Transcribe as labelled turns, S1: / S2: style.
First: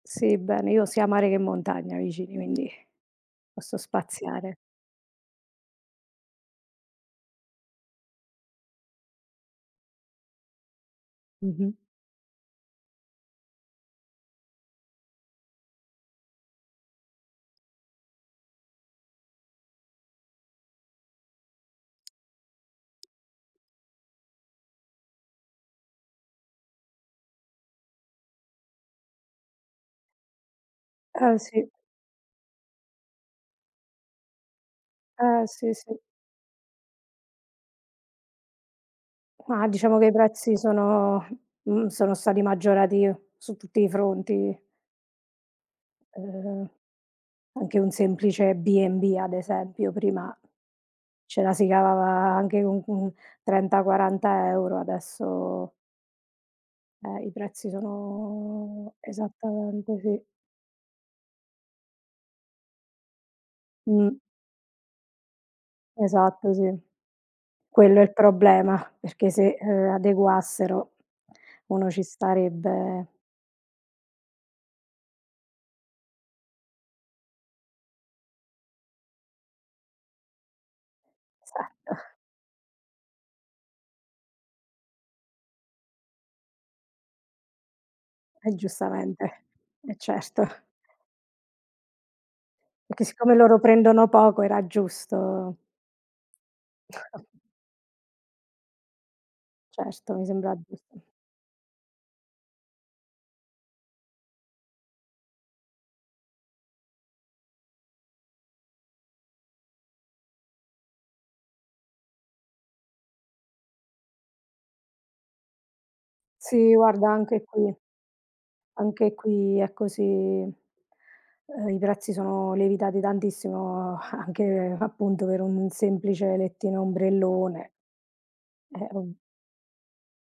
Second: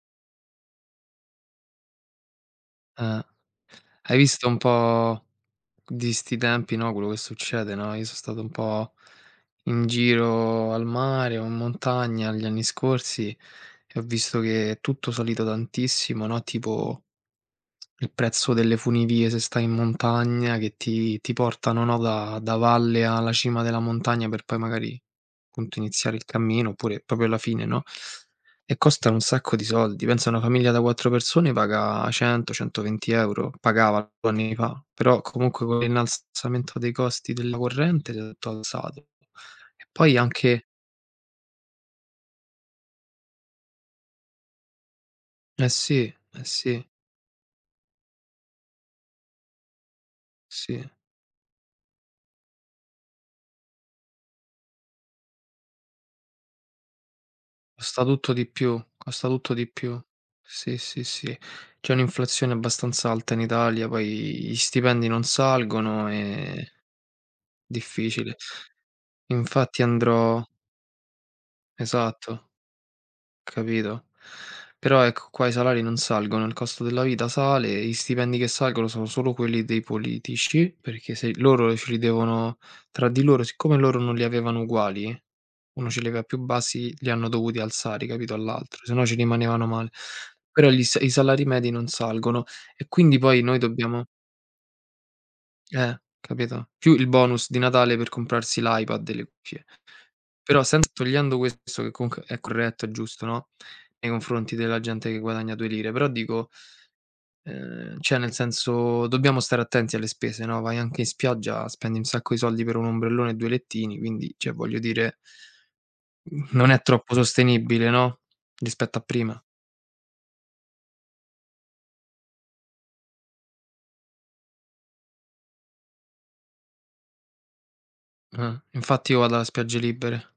S1: Sì, bene. Io ho sia mare che montagna vicini, quindi
S2: Eh.
S1: posso
S2: Hai visto
S1: spaziare.
S2: un po' di 'sti tempi, no, quello che succede, no, io so' stato un po' in giro al mare o in
S1: Mh-mh.
S2: montagna gli anni scorsi e ho visto che è tutto salito tantissimo, no, tipo il prezzo delle funivie se stai in montagna che ti ti portano, no, da da valle alla cima della montagna per poi magari appunto iniziare il cammino oppure proprio alla fine, no, e costano un sacco di soldi. Pensa una famiglia da 4
S1: Eh,
S2: persone
S1: sì.
S2: paga 100, 120€. Pagava 2 anni fa. Però
S1: Eh,
S2: comunque
S1: sì,
S2: con
S1: sì.
S2: l'innalzamento dei costi della corrente è tutto alzato.
S1: qua
S2: E
S1: diciamo che i
S2: poi
S1: prezzi
S2: anche
S1: sono mhmm, sono stati maggiorati su tutti i fronti.
S2: Eh sì, eh
S1: Ehm,
S2: sì.
S1: anche un semplice B&B ad esempio prima,
S2: Sì.
S1: ce la si cavava a anche con un, mhmm, 30, 40 € adesso Eh, i prezzi
S2: Costa tutto di più
S1: sono
S2: costa tutto di
S1: esattamente,
S2: più.
S1: sì.
S2: Sì, sì, sì. C'è un'inflazione abbastanza alta in Italia, poi
S1: Mh.
S2: gli stipendi non salgono
S1: Esatto, sì.
S2: e
S1: Quello è il
S2: difficile.
S1: problema, perché se,
S2: Infatti
S1: uhm,
S2: andrò
S1: adeguassero uno ci
S2: Esatto.
S1: starebbe.
S2: Capito. Però ecco, qua i salari non salgono, il costo della vita sale, gli stipendi che salgono sono solo quelli dei politici, perché se i loro ce
S1: Esatto.
S2: li devono tra di loro siccome loro non li avevano uguali, 1 ce li aveva più bassi, li hanno dovuti alzare, capito,
S1: E
S2: all'altro, se no ci
S1: giustamente,
S2: rimanevano male.
S1: eh certo.
S2: Però gli sa i salari medi non salgono e
S1: Perché
S2: quindi
S1: siccome
S2: poi noi
S1: loro
S2: dobbiamo
S1: prendono poco era giusto
S2: Eh, capito? Più il bonus di Natale per comprarsi l'iPad e le cuffie.
S1: Certo, mi sembra
S2: Però sempre
S1: giusto.
S2: togliendo questo che comunque è corretto, è giusto, no, nei confronti della gente che guadagna due lire, però dico ...ehm, cioè nel senso dobbiamo stare attenti alle spese, no. Vai anche in spiaggia, spendi un sacco di soldi per 1 ombrellone e 2 lettini, quindi cioè, voglio dire non
S1: Sì,
S2: è
S1: guarda,
S2: troppo
S1: anche qui
S2: sostenibile, no, rispetto a
S1: anche
S2: prima.
S1: qui è così. Ehm, i prezzi sono lievitati tantissimo, anche appunto per un semplice lettino e ombrellone.
S2: Ah,
S1: Eh,
S2: infatti
S1: ovv
S2: io vado a spiagge libere.